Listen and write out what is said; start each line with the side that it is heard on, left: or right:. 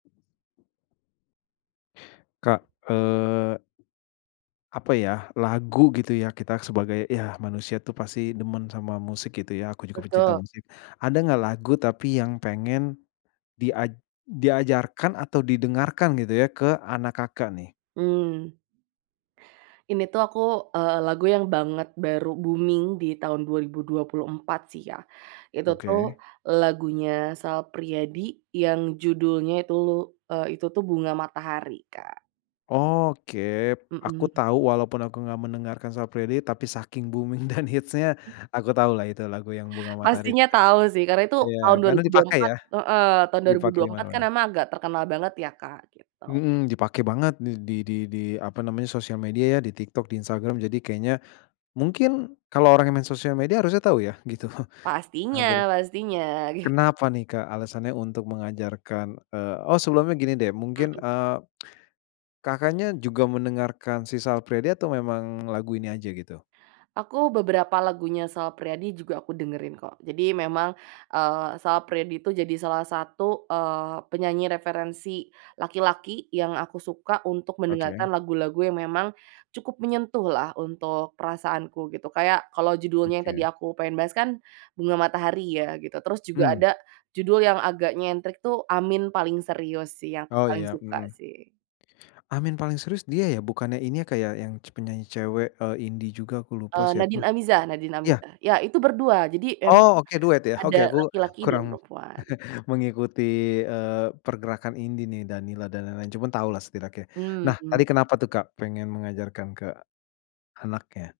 left: Kak, eee apa ya, lagu gitu ya kita sebagai yah, manusia itu pasti demen sama musik, gitu ya. Aku juga pecinta
right: Betul.
left: musik. Ada nggak lagu, tapi yang pengen diaj diajarkan atau didengarkan gitu ya, ke anak Kakak, nih?
right: Mmm. Ini tuh aku, eee, lagu yang banget baru booming di tahun 2024, sih, ya. Itu tuh
left: Oke.
right: lagunya Sal Priadi yang judulnya tuh, itu tuh Bunga Matahari, Kak.
left: Oke, aku
right: Mhm.
left: tahu, walaupun aku nggak mendengarkan Sal Priadi, tapi saking booming dan hits-nya aku tahu lah itu lagu yang Bunga Matahari t
right: Pastinya tahu, sih, karena itu
left: iya
right: tahun dua
left: karena
right: ribu dua puluh
left: dipakai
right: empat
left: ya?
right: heeh. Tahun dua ribu dua
left: Dipake di
right: puluh empat kan
left: mana-mana.
right: emang agak terkenal banget, ya, Kak? Gitu.
left: Mhm, dipake banget di di di apa namanya, sosial media, ya. Di TikTok, di Instagram. Jadi kayaknya mungkin kalau orang yang main sosial media harusnya tahu, ya, gitu. Ah, bere
right: Pastinya pastinya.
left: kenapa nih, Kak, alasannya untuk mengajarkan, eee oh, sebelumnya gini deh, mungkin,
right: Mhm.
left: eee, Kakaknya juga mendengarkan si Sal Priadi atau memang lagu ini aja, gitu?
right: Aku beberapa lagunya Sal Priadi juga aku dengerin, kok. Jadi memang, eee, Sal Priadi itu jadi salah satu, eee, penyanyi referensi laki-laki yang aku suka untuk
left: Oke.
right: mendengarkan lagu-lagu yang memang cukup menyentuhlah untuk perasaanku, gitu. Kayak kalau judulnya yang tadi
left: Oke.
right: aku pengen bahas kan Bunga Matahari, ya, gitu. Terus juga
left: Mhm.
right: ada judul yang agak nyentrik tuh Amin Paling Serius, sih. Yang
left: Oh
right: paling
left: ya,
right: suka,
left: mmm.
right: sih.
left: Amin Paling Serius dia, ya? Bukannya ini, Kak, ya yang penyanyi cewek, eee, indie juga, aku lupa
right: Eee,
left: siapa
right: Nadin Amizah Nadin
left: iya.
right: Amizah. Ya, itu berdua. Jadi, emang,
left: Oh, oke, duet, ya?
right: ada
left: Oke, aku
right: laki-laki dan
left: kurang
right: perempuan.
left: mengikuti, eee, pergerakan indie nih, Danila dan lain-lain, cuman tahu lah setidaknya nah,
right: Mmm.
left: tadi kenapa tuh, Kak, pengen mengajarkan ke anaknya?